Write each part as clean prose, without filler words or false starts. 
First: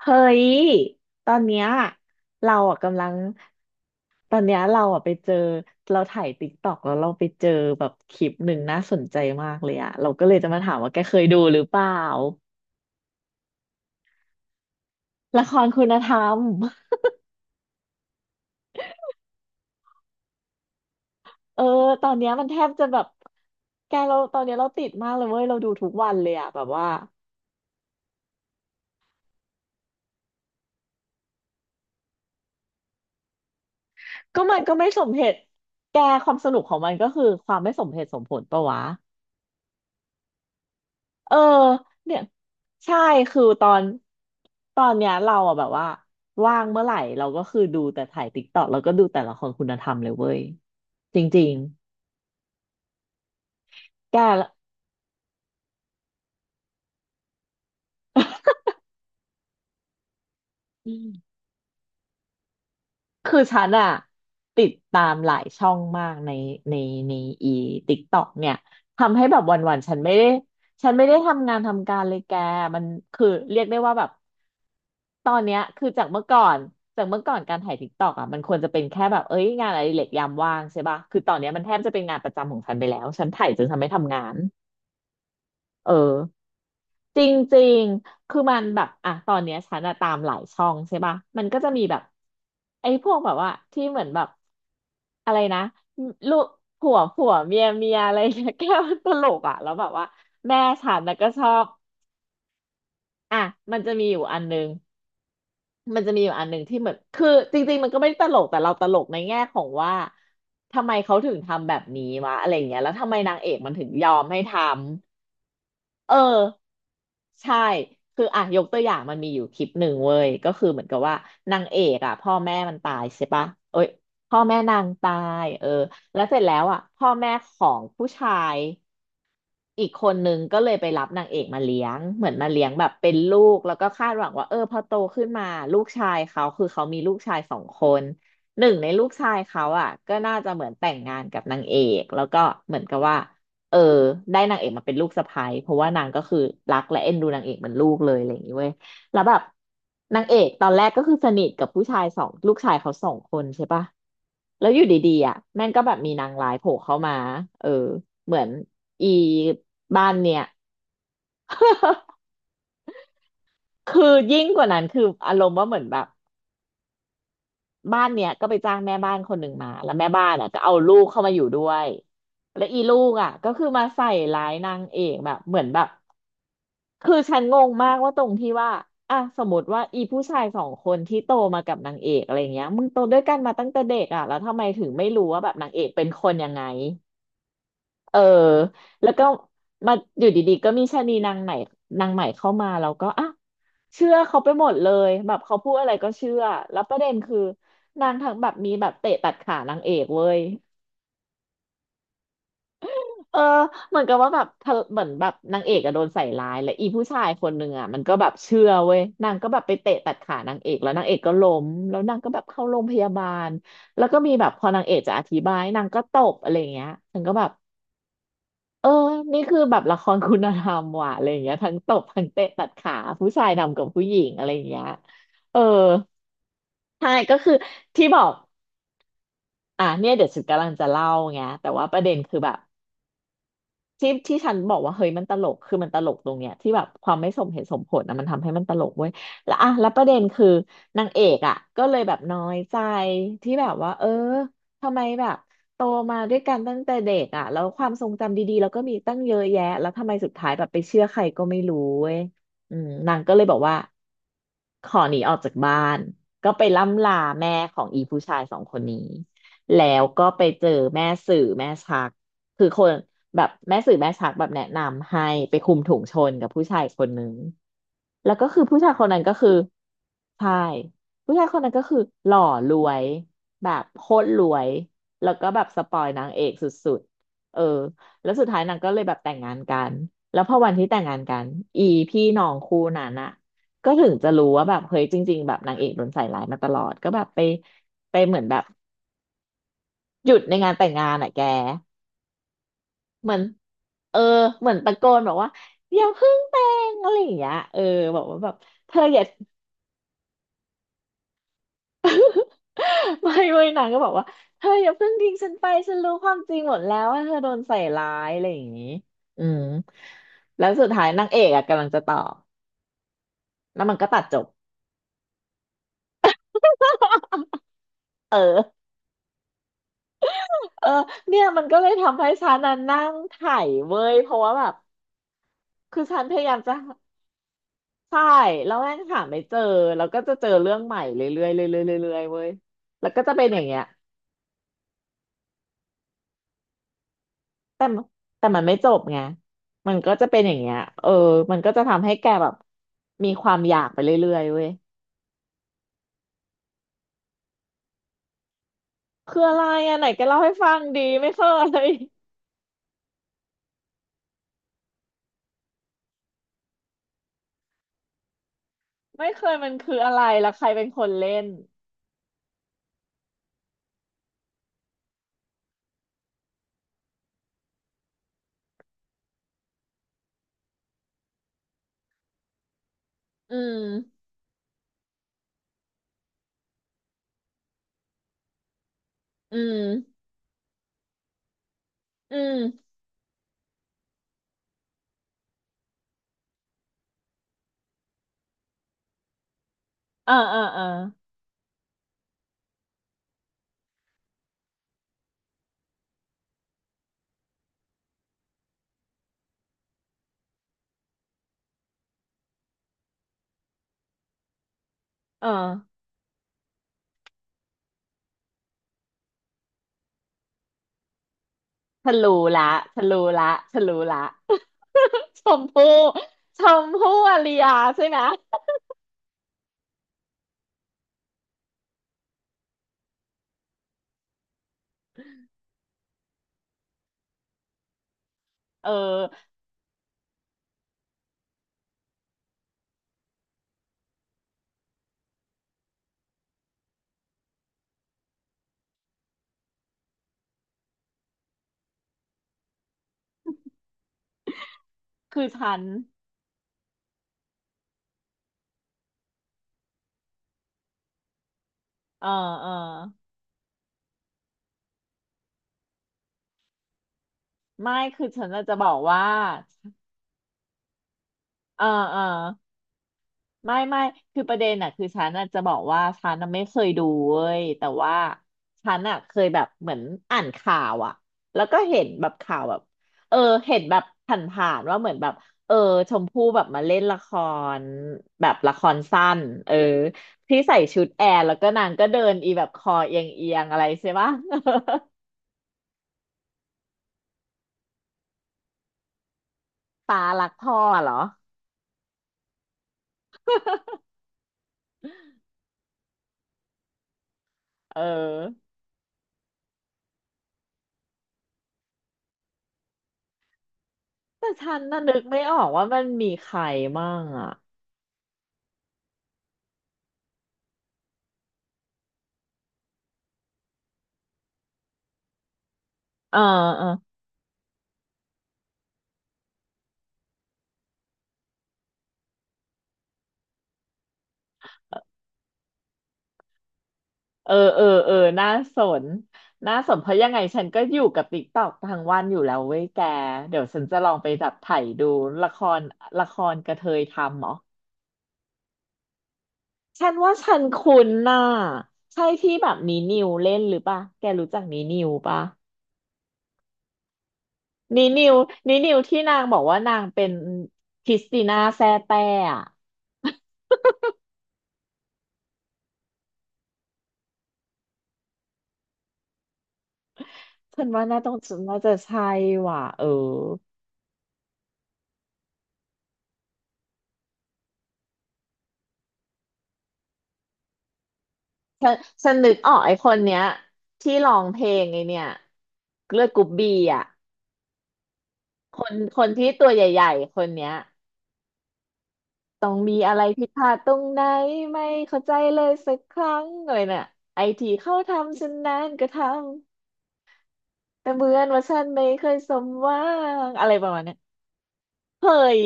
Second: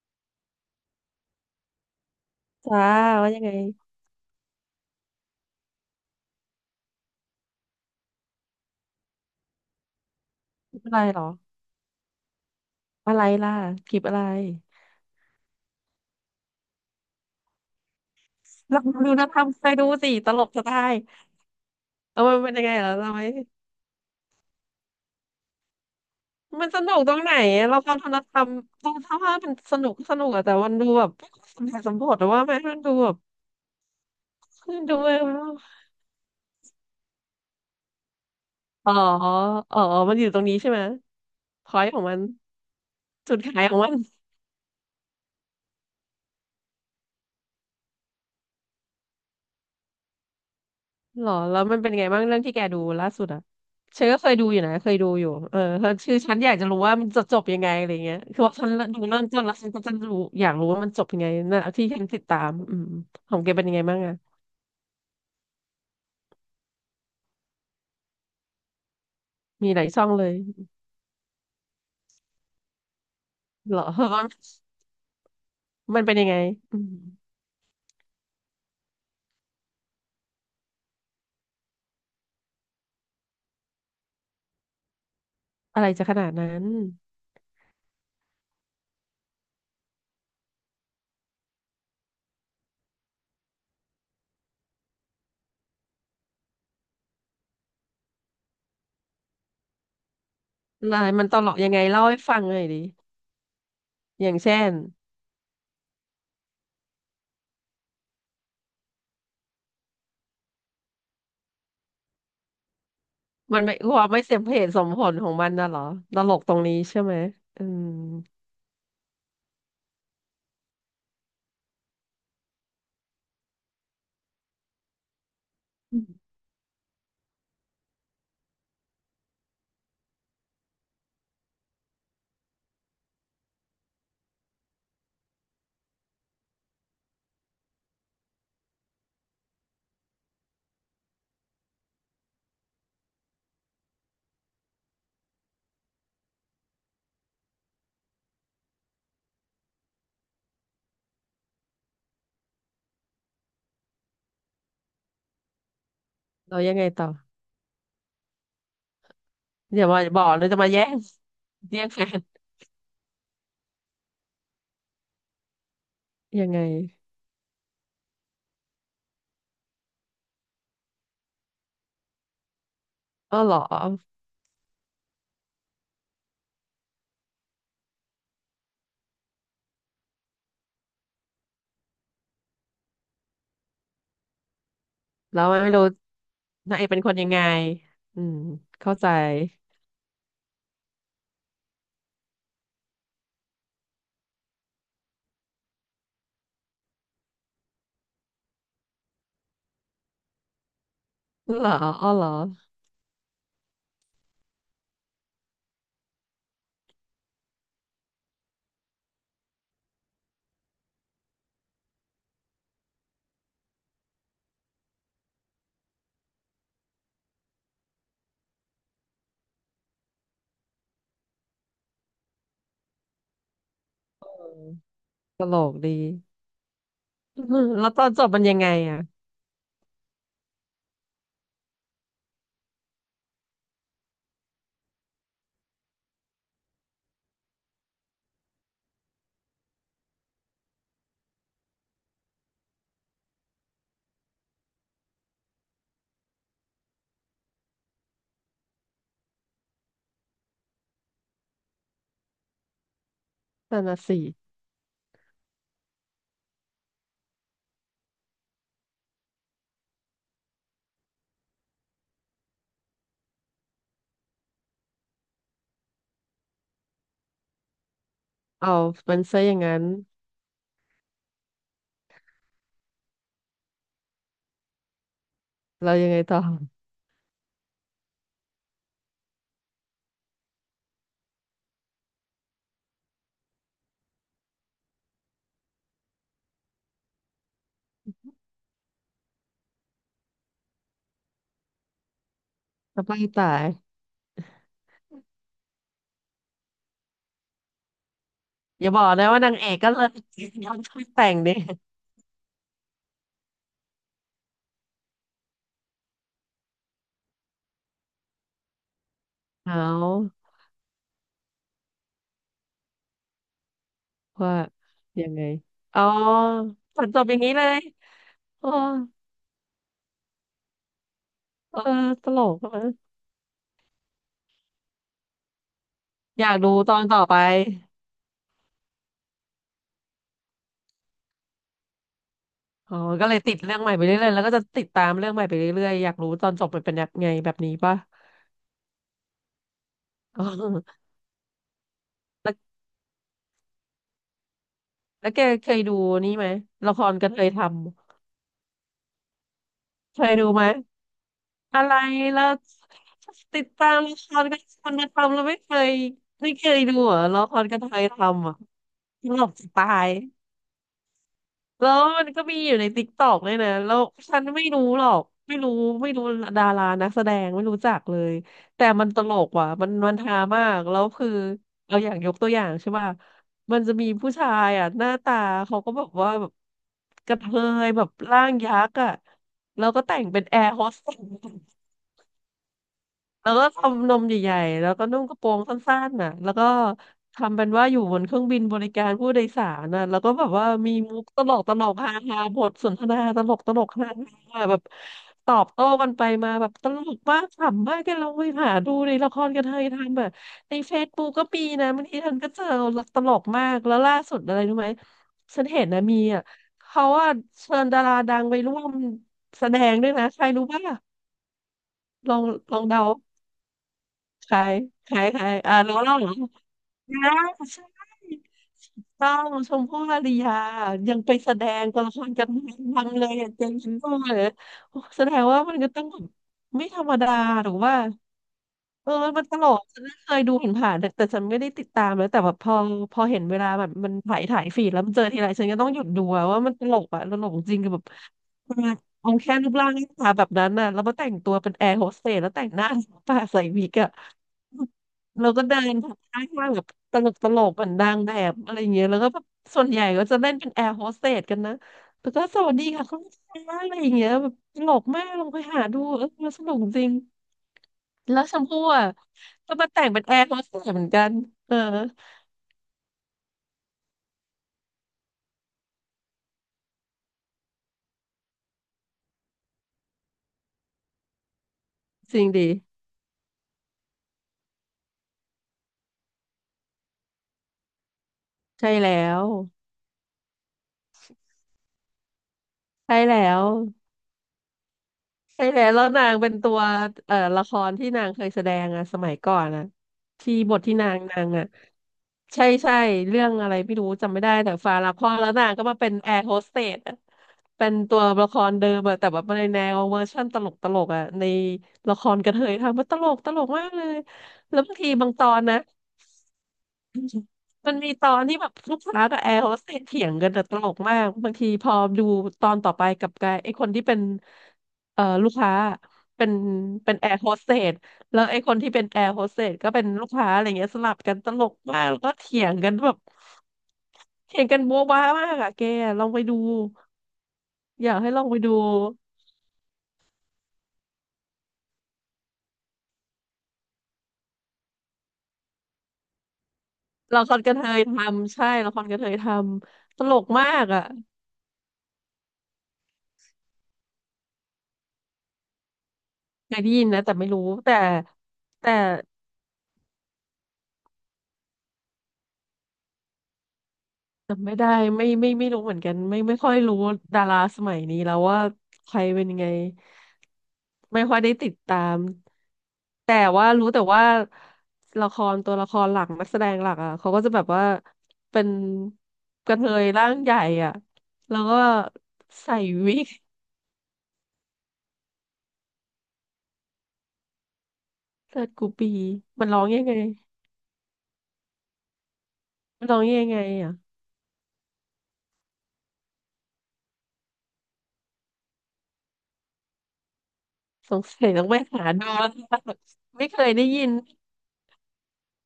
เฮ้ย ตอนเนี้ยเราอ่ะจ้ากำลังว่ายังไงตอนเนี้ยเราอ่ะไปเจอเราถ่ายติ๊กต็อกแล้วเราไปเจอแบบคลิปหนึ่งน่าสนใจมากเลยอ่ะเราก็เลยจะมาถาคลิมปว่าอะแกไรเคเหรยอดูหรือเปล่าอะไรล่ะคลิปอะไรละครคุณธรรมลองดูนะทำไปดูสิตลกจะได้เออตอนเอาเนี้ยมันมันเป็แทนยังบไงจะเหรอแบบทำไมแกเราตอนเนี้ยเราติดมากเลยเว้ยเราดูทุกวันเลยอ่ะแบมับนสว่านุกตรงไหนอะเราความทำธรรมตรงถ้าว่ามันสนุกก็สนุกอะแต่มันดูแบบไม่ค่อยสมเหตุสมผลหรือว่าไหมมันดูแบบก็มันก็มันไม่ดูสมเออเหตุแกความสนุกของมันก็คือความไม่สมเหตุสมผลปะวะ อ๋ออ๋อมันอยู่ตรงนี้ใช่ไหมเออพอยของมัเนี่ยนใช่จุดคือขายของมัน ตอนเนี้ยเราอะแบบว่าว่างเมื่อไหร่เราก็คือดูแต่ถ่ายติ๊กต็อกแล้วก็ดูแต่ละครคุณธรรมเลยเว้ยจหรอริงแล้วมันเป็นไงบ้างเรื่องที่แกดูล่าสุดอ่ะฉันๆแกก็เคยดูละ อยู่นะเคยดูอยู่เออคือฉันอยากจะรู้ว่ามันจะจบยังไงอะไรเงี้ยคือว่าฉันดูเริ่มต้นแล้วฉันก็จะรู้อยากรู้ว่ามันจบยังไงนะที่ฉันติดตามอืมขคือองแกฉัเป็นนยังไงอะบ้างอ่ะติดตามหลายช่องมากในในอีติ๊กต็อกเนี่ยทำให้แบบมีวันหลาๆยช่องเลยฉันไม่ได้ทำงานทำการเลยแกมันคือเรียกได้เหรอ ว่าแบบตอนเนี้ยคือมันเป็นยังไงอืมจากเมื่อก่อนการถ่ายติ๊กต็อกอะมันควรจะเป็นแค่แบบเอ้ยงานอะไรเล็กยามว่างใช่ปะคือตอนเนี้ยมันแทบจะเป็นงานประจำของฉันไปแล้วฉันถ่ายจนฉันไม่ทำงานอะไรเออ จะขนาดนั้นจริงๆคือมันแบบอ่ะตอนเนี้ยฉันอะตามหลายช่องใช่ป่ะมันก็จะมีแบบไอ้พวกแบบว่าที่เหมือนแบบอะไรนะลูกผัวผัวเมียเมียอะไรเงี้ย แก้ตลกอ่ะแล้วแบบว่าแม่ฉันอะไรนะมัก็นตชลอกบยังไงเล่าให้ฟังหน่อยดิอ่ะมันจะมีอยู่อย่าอังนเช่นึงนมันจะมีอยู่อันหนึ่งที่เหมือนคือจริงๆมันก็ไม่ได้ตลกแต่เราตลกในแง่ของว่าทำไมเขาถึงทำแบบนี้วะอะไรอย่างเงี้ยแล้วทำไมนางเอกมันมันไม่ถึงคยวามอไม่มสให้มเหทำ ตุสมผลของมันน่ะเหรอเออตลกตรงนี้ใช่ไหมใช่อืมคืออ่ะยกตัวอย่างมันมีอยู่คลิปหนึ่งเว้ยก็คือเหมือนกับว่านางเอกอ่ะพ่อแม่มันตายใช่ปะเอ้ยพ่อแม่นางตายเออแล้วเสร็จแล้วอ่ะพ่อแม่ของผู้ชาย อีกคนนึงก็เลยไปรับนางเอกมาเลี้ยงเหมือนมาเลี้ยงแบบเป็นลูกแล้วก็คาดหวังว่าเออพอโตขึ้นมาลูกชายเขาคือเขามีลูกชายสองคนหนึ่งในลูกชายเขาอ่ะก็น่าจะเหมือนแต่งงานกับนางเอกแล้วก็เหมือนกับว่าเออได้นางเอกมาเป็นลูกสะใภ้เพราะว่านางก็คือรักและเอ็นดูนางเอกเหมือนลูกเลยอะไรอย่างนี้เว้ย แล้วแบบนางเอกตอนแรกก็คือสนิทกับผู้ชายสองลูกชายเขาสองคนใช่ปะแล้วอยู่ดีๆอ่ะแม่งก็แบบมีนางร้ายเราโผล่ยังไงเข้าต่อ มาเออเหมือนอีอย่ามาบ้านบอเนี่กย เลยจะมาแย่ง แย่งแฟน คือยิ่งกว่านั้นคืออารมณ์ว่าเหมือนแบบยังไงบ้านเนี้ยก็ไปจ้างแม่บ้านคนหนึ่งมาแล้วแม่บ้านอ่ะก็เอาลูกเข้ามาอยู่ด้วยแล้วอีลูกอ่ะอ้อก็เหรอคือมาใส่ร้ายนางเอกแบบเหมือนแบบ คือฉันงงมากว่าตรงที่ว่าอ่ะสมมติว่าอีผู้ชายสองคนที่โตมากับนางเอกอะไรเงี้ยมึงโตด้วยกันมาตั้งแต่เด็กอ่ะแล้วทำไมถึงไม่รู้แล้ว่าวแบบนาไม่งเอรู้กเป็นคนยังไงนางเอกเป็นคนยังไงเอออืมเข้าใจแล้วก็มาอยู่ดีๆก็มีชะนีนางไหนนางใหม่เข้ามาแล้วก็อ่ะเชื่อเขาไปหมดเลยแบบเขาพูดอะไรก็เชื่อแล้วประเด็นคือนางทั้งแบบมีแบบเตะตัดขานางเอกเว้ย เหรออ้อเหรอเออเหมือนกับว่าแบบเธอเหมือนแบบนางเอกอะโดนใส่ร้ายและอีผู้ชายคนหนึ่งอะมันก็แบบเชื่อเว้ยนางก็แบบไปเตะตัดขานางเอกแล้วนางเอกก็ล้มแล้วนางก็แบบเข้าโรงพยาบาลแล้วก็มีแบบพอนางเอกจะอธิบายนางก็ตบอะไรอย่างเงี้ยฉันก็แบบเออนี่คือแบบละครคุณธรรมว่ะอะไรอย่างเงี้ยทั้งตบทั้งเตะตัดขาผู้ชายนำกับผู้หญิงอะไรเอออย่างเงี้ยตลเออกดี ใช่ก็ อืคือมแล้วตอที่นบจอบกมันยังไงอ่ะอ่ะเนี่ยเดี๋ยวฉันกำลังจะเล่าไงแต่ว่าประเด็นคือแบบ ที่ที่ฉันบอกว่าเฮ้ยมันตลกคือมันตลกตรงเนี้ยที่แบบความไม่สมเหตุสมผลนะมันทำให้มันตลกเว้ยแล้วอ่ะแล้วประเด็นคือนางเอกอ่ะก็เลยแบบน้อยใจที่แบบว่าเออทำไมแบบโตมาด้วยกันตั้งแต่เด็กอ่ะแล้วความทรงจำดีๆแล้วก็มีตั้งเยอะแยะแล้วทำไมสุดท้ายแบบไปเชื่อใครก็ไม่รู้เว้ยอืมนางก็เลยบอกว่านั่นน่ะสิขอหนีออกจากบ้านก็ไปล่ำลาแม่ของอีผู้ชายสองคนนี้แล้วก็ไปเจอแม่สื่อแม่ชัก คือคนแบบแม่สื่อแม่ชักแบบแนะนำให้ไปคุมถุงชนกับผู้ชายคนนึงแล้วก็คือเอาผู้ชายคนเป็นั้นนก็ซะคืออย่างนั้นใช่ผู้ชายคนนั้นก็คือหล่อรวยแบบโคตรรวยแล้วก็แบบสเราปอยยังไงนางต่อเอกสุดๆเออแล้วสุดท้ายนางก็เลยแบบแต่งงานกันแล้วพอวันที่แต่งงานกันอีพี่น้องคู่นั้นอะก็ถึงจะรู้ว่าแบบเฮ้ยจริงๆแบบนางเอกโดนใส่ร้ายมาตลอดก็แบบไปไปเหมือนแบบหยุดในงานแต่งงานอะแก จะไปเหมือนตายเออเหมือนตะโกนบอกว่าอย่าเพิ่งแต่งอะไรอย่างเงี้ยเออบอกว่าแบบอเธย่าบออกอย่า นะว่านางเอกก็เลย ยอมช่วยแต่งดิ ไม่ไม่นางก็บอกว่าเธออย่าเพิ่งทิ้งฉันไปฉันรู้ความจริงหมดแล้วว่าเธอโดนใส่ร้ายอะไรอย่างงี้อืมเอาแล้วสุดท้ายนางเอกอะกำลังจะตอบแล้วมันก็ตัดจบว่ายังไงอ๋อตอนจบอย่างนี้เลยเออ๋ออเออเนี่ยมันก็เออเลยทำตให้ลฉักนน่ะนั่อะงไถเว้ยเพราะว่าแบบคือฉันพอยายายากมดูจะตอนต่อไป ใช่แล้วแม่งหาไม่เจอแล้วก็จะเจอเรื่องใหม่เรื่อยๆเรื่อยๆเรื่อยๆเว้ยอ๋อแล้วก็ก็จะเลยเป็นติอดย่างเรื่เงี้องย ใหม่ไปเรื่อยๆแล้วก็จะติดตามเรื่องใหม่ไปเรื่อยๆอยากรู้ตอนจบมันเป็นยังไงแบบนี้แต่มป่ะ แต่มันไม่จบไงมันก็จะ เป็อ๋นอย่างเงี้ยอเออมันก็จะทำให้แกแบแล้บวมีความอยากไปเรื่อยๆเว้ยแกเคยดูนี่ไหมละครกระเทยทำคืออะไรอ่ะไหนเคแกยเล่าดูให้ไหมฟังดีไม่เคอะย ไรแล้วติดตามละครกระเทยมันทำแล้วไม่เคย ไม่เคยดูเหรอละครกระเทยทำอ่ะ ตไม่เคลกยจะมันตาคืออะย ไรแล้วใครเป็นคนเล่นแล้วมันก็มีอยู่ในติ๊กต็อกด้วยนะ แล้วฉันไม่รู้หรอก ไม่รู้ไม่รู้ดารานักแสดงไม่รู้จักเลย แต่มันตลกว่ะ มันมันฮามาก แล้วคือเอาอย่างยกตัวอย่างใช่ป่ะอืมันมจะมีผู้ชายอ่ะหน้าตาเขาก็แบบว่าแบบกระเทยแบบร่างยักษ์อ่ะ อืแล้วก็แต่มงเป็นแอร์โฮสเตส อืมแล้วก็ทำนมใหญ่ๆแล้วก็นุ่งกระโปรงสั้นๆน่ะแล้วก็ทำเป็นว่าอยู่บนเครื่องบินบริการผู้โดยสารน่ะแล้วก็เออแบบเออว่าเออมีมุกตลกตลกฮาฮาบทสนทนาตลกตลกฮาฮาแบบตอบโต้กันไปมาแบบตลกมากขำมากกันเราไปหาดูในละครกันเทยทำแบบในเฟซบุ๊กก็มีนะบางทีท่ันก็เจอตลกมากแล้วล่าสุดอะไรรู้ไหมเออฉันเห็นนะมีอ่ะเขาว่าเชิญดาราดังไปร่วมแสดงด้วยนะใครรู้ป่ะฉันลรู้องละฉัเดา นรู้ละฉันรู้ละ ใครใครใค ชรมอ่าพู่รู้แล้วเหรอชมพู่นะอารยาใช่ใช่ไหมถูกต้องชมพู่อารยายังไปแสดงตัวละครกันทังเลยอะเจนชินโก้เลยโอ้แสดงว่ามันก็ต้องแบบไม่ธรรมดาหรือว่าเออเออมันตลกฉันเคยดูผ่านๆแต่ฉันไม่ได้ติดตามเลยแต่แบบพอเห็นเวลาแบบมันถ่ายถ่ายฟีดแล้วมันเจอทีไรฉันก็ต้องหยุดดูอะว่ามันตลกอะตลกจริงกับแบบ มาเอาแค่รูปร่างหน้าตาแบบนั้นน่ะแล้วมาแต่งตัวเป็นแอร์โฮสเตสแล้วแต่งหน้าปาใส่วิกอะคือเราก็ฉัเดินนผ่านข้างๆแบบตลกตลกเหมือนนางแบบอะไรเงี้ยแล้วก็แบบส่วนใหญ่ก็จะเล่นเป็นแอร์โฮสเตสกันนะเออแล้วก็สเออวัสดีค่ะคุณลูกค้าอะไรอย่างเงี้ยแบบตลกมากลองไปหาดูเออมันสนุกจริงไม่คือแล้วฉันชน่ะมจะพู่บอกอ่ะว่าก็มาแต่งเป็นแอร์โฮสเตสเหมือนกันเออเออเออ ไม่ไม่คือประเด็นอะคือฉันอะจะบอกว่าฉันอะไม่เคยดูเว้ยแต่ว่าฉันอะเคยแบบเหมือนอ่านข่าวอะแล้วก็เห็นแบบจริงข่าดีวแบบเออเห็นแบบผ่านๆว่าเหมือนแบบเออชมพู่แบบมาเล่นละครแบบละคใช่รแล้สั้นวเออที่ใส่ชุดแอร์แล้วก็นางก็เดินอีแบบคอใช่เอียงแล้เอียว งอะไรใช่ปะ ใช่แล้วแล้วนางเป็นตัวเอ่อละครที่นางเคยแสดงอะสมัยก่อนอะ ตารักที่พ่บอทที่เหรนาองนางอะใช่ใช่เรื่องอะไรไม่รู้จำไม่ได้แต่ฟาละครแล้วนางก็มาเป็นแอร์โฮสเตสอะเป็นเอตัวละคอรเดิมอะแต่แบบในแนวเวอร์ชั่นตลกตลกอะในละครกระเทยทำมันตลกตลกมากเลยแต่ฉัแล้วนบางน่ะทีนึกบางไม่ตอออนกนะ ว่ามันมีใครมั่งอะมันมีตอนที่แบบลูกค้ากับแอร์โฮสเตสเถียงกันแต่ตลกมากบางทีพอดูตอนต่อไปกับกลายไอ้คนที่เป็นเอ่อลูกค้าเออเป็นเออ แอร์โฮสเตสแล้วไอ้คนที่เป็นแอร์โฮสเตสก็เป็นลูกค้าอะไรเงี้ยสลับกันตลกมากแล้วก็เถียงกันแบบเถียงกันโบ๊ะบ้ามากอะแกลองไปดูเออเอออเออยากให้ลอน่างไปดูสนเพราะยังไงฉันก็อยู่กับติ๊กตอกทั้งวันอยู่แล้วเว้ยแกเดี๋ยวฉันจะลองไปดับไถ่ดูละครกระเทยทำละเหรคอรกระเทยทำใช่ละครกระเทยทฉันำตว่าลกฉันมากคุ้อะนน่ะใช่ที่แบบนีนิวเล่นหรือปะแกรู้จักนีนิวปะเคยได้ยินนะแต่ไม่รู้แต่นีนิวแต่ ที่นางบอกว่านางเป็นคริสติน่าแซ่แต้อะ จำไม่ได้ไม่ไม่รู้เหมือนกันไม่ค่อยรู้ดาราสมัยนี้แล้วว่าใครเป็นยังไง ฉันว่าน่าไม่ต้อค่งอยได้ติดน่าจะตามใช่ว่ะเออ แต่ว่ารู้แต่ว่าละครตัวละครหลักนักแสดงหลักอ่ะเขาก็จะแบบว่าเป็นกระเทยร่างใหญ่อ่ะแล้วก็ฉันฉันนึกออใส่กไอ้ควินกเนี้ยที่ร้องเพลงไอเนี่ยเลือดกรุ๊ปบีอ่ะเลิศคกูนปีคนที่ตัมันวร้องใหยังญ่ไงๆคนเนี้ยต้องมีมันอะร้อไรงผิยัดงไงพลาดตอ่ะรงไหนไม่เข้าใจเลยสักครั้งเลยน่ะไอทีเขาทำฉันนานก็ทำแต่สเหงมือสันยว่าต้องไปฉันไม่หาเคดูยแล้สวมหวัไม่งเคอะยไรได้ประมาณยินเนี้ยเฮ้ย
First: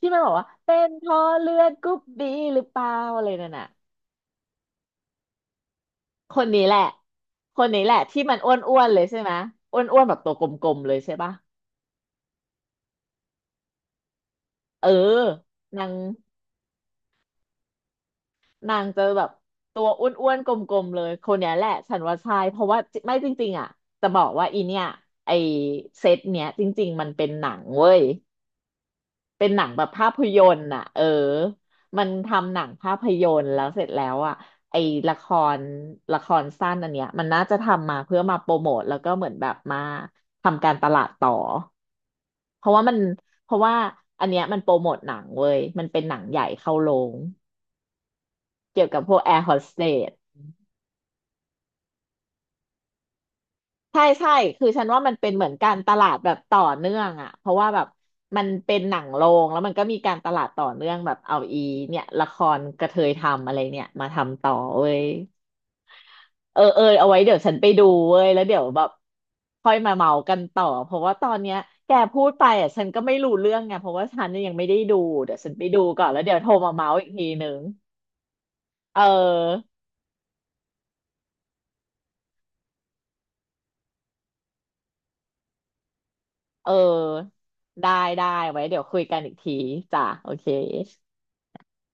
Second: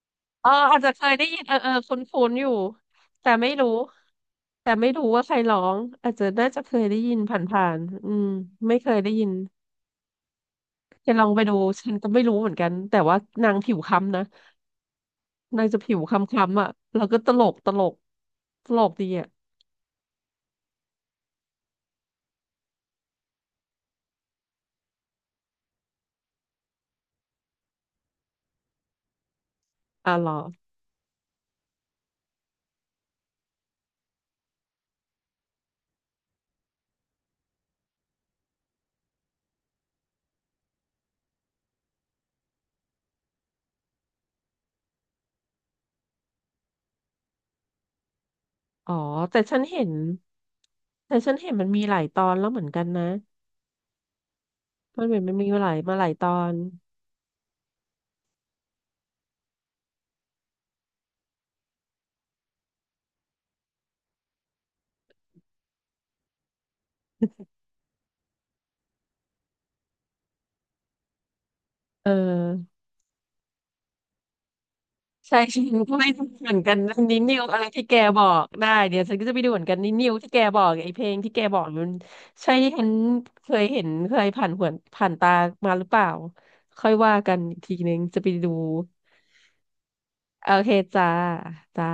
ที่มันบอกว่าเออเป็อาจนจะเคเพยราะได้ยินเลืเอออเอดอกรุ๊คุป้บีนๆอยู่หรือเปล่าอะไรแต่นั่ไม่นน่ะรู้ แต่ไม่รู้ว่าใครร้องอาจจะคนน่าจะนี้เคแหละยได้ยินผค่านๆอืที่มมันอไม่้วเคนๆยเลยได้ใช่ยิไหนมอ้วนๆแบบตัวกลมๆเลยจะใช่ลอปะ งไปดูฉันก็ไม่รู้เหมือนกันแต่ว่านางผิวค้ำนะเออนางจะนาผิงวค้ำๆอ่ะแล้วก็ตลกตลกตลกจะดีแบอ่ะบตัวอ้วนๆกลมๆเลยคนเนี้ยแหละฉันว่าใช่เพราะว่าจิไม่จริงๆอ่ะจะบอกว่าอีเนี่ยไอเซตเนี้ยจริงๆมันเป็นหนังเว้ยเป็นหนังแบบภาอ่ะพเหรอยนตร์น่ะเออมันทำหนังภาพยนตร์แล้วเสร็จแล้วอ่ะไอละครสั้นอันเนี้ยมันน่าจะทำมาเพื่อมาโปรโมทแล้วก็เหมือนแบบมาทำการตลาดต่อเพราะว่ามันเพราะว่าอันเนี้ยมันโปรโมทหนังเว้ยมันเป็นหนังใหญ่เข้าโรง เกี่ยวอ๋อกับพวกแอแต่ร์โฮฉันสเตเห็นสแต่ฉันเห็นมันมีหลายตอนแล้วเหมือนกันนะใช่คือฉันว่ามันมัเหนมือนเป็นมันเหมีมือนมาหกาลารยตมาหลาลายดตแบอบนต่อเนื่องอ่ะเพราะว่าแบบมันเป็นหนังโรงแล้วมันก็มีการตลาดต่อเนื่องแบบเอาอีเนี่ยละครกระเทยทำอะไรเนี่ยมาทำต่อเว้ยเออเออเอาไว้เดี๋ยวฉันไปดูเว้ยแล้วเดี๋ยวแบบค่อยมาเมากันต่อเพราะว่าตอนเนี้ยแกเอพูดไปอ่ะอ ฉันก็ไม่รู้เรื่องไงเพราะว่าฉันเนี่ยยังไม่ได้ดูเดี๋ยใช่ วฉั นฉัไปนดูก็ก่อนไม่แล้วรู้เดี๋ยวโทเหรมือนมากันเมาส์อีกนิ้ทีนิวนึงอะไรที่แกบอกได้เเดี๋ยวฉันก็จะไปดูเหมือออ นกันนิ้นิวที่แกบอกไอ้เพลงที่แกบอกมันใช่ที่ฉันเคยเห็นเคยผ่านหวนผ่านตามาหรือเปล่าเอค่อยว่ากัอนอีกทีได้นึงจะได้ไปดูไว้เดี๋ยวคุยกันอีกทีจ้ะโอเคโอเคจ้าจ้า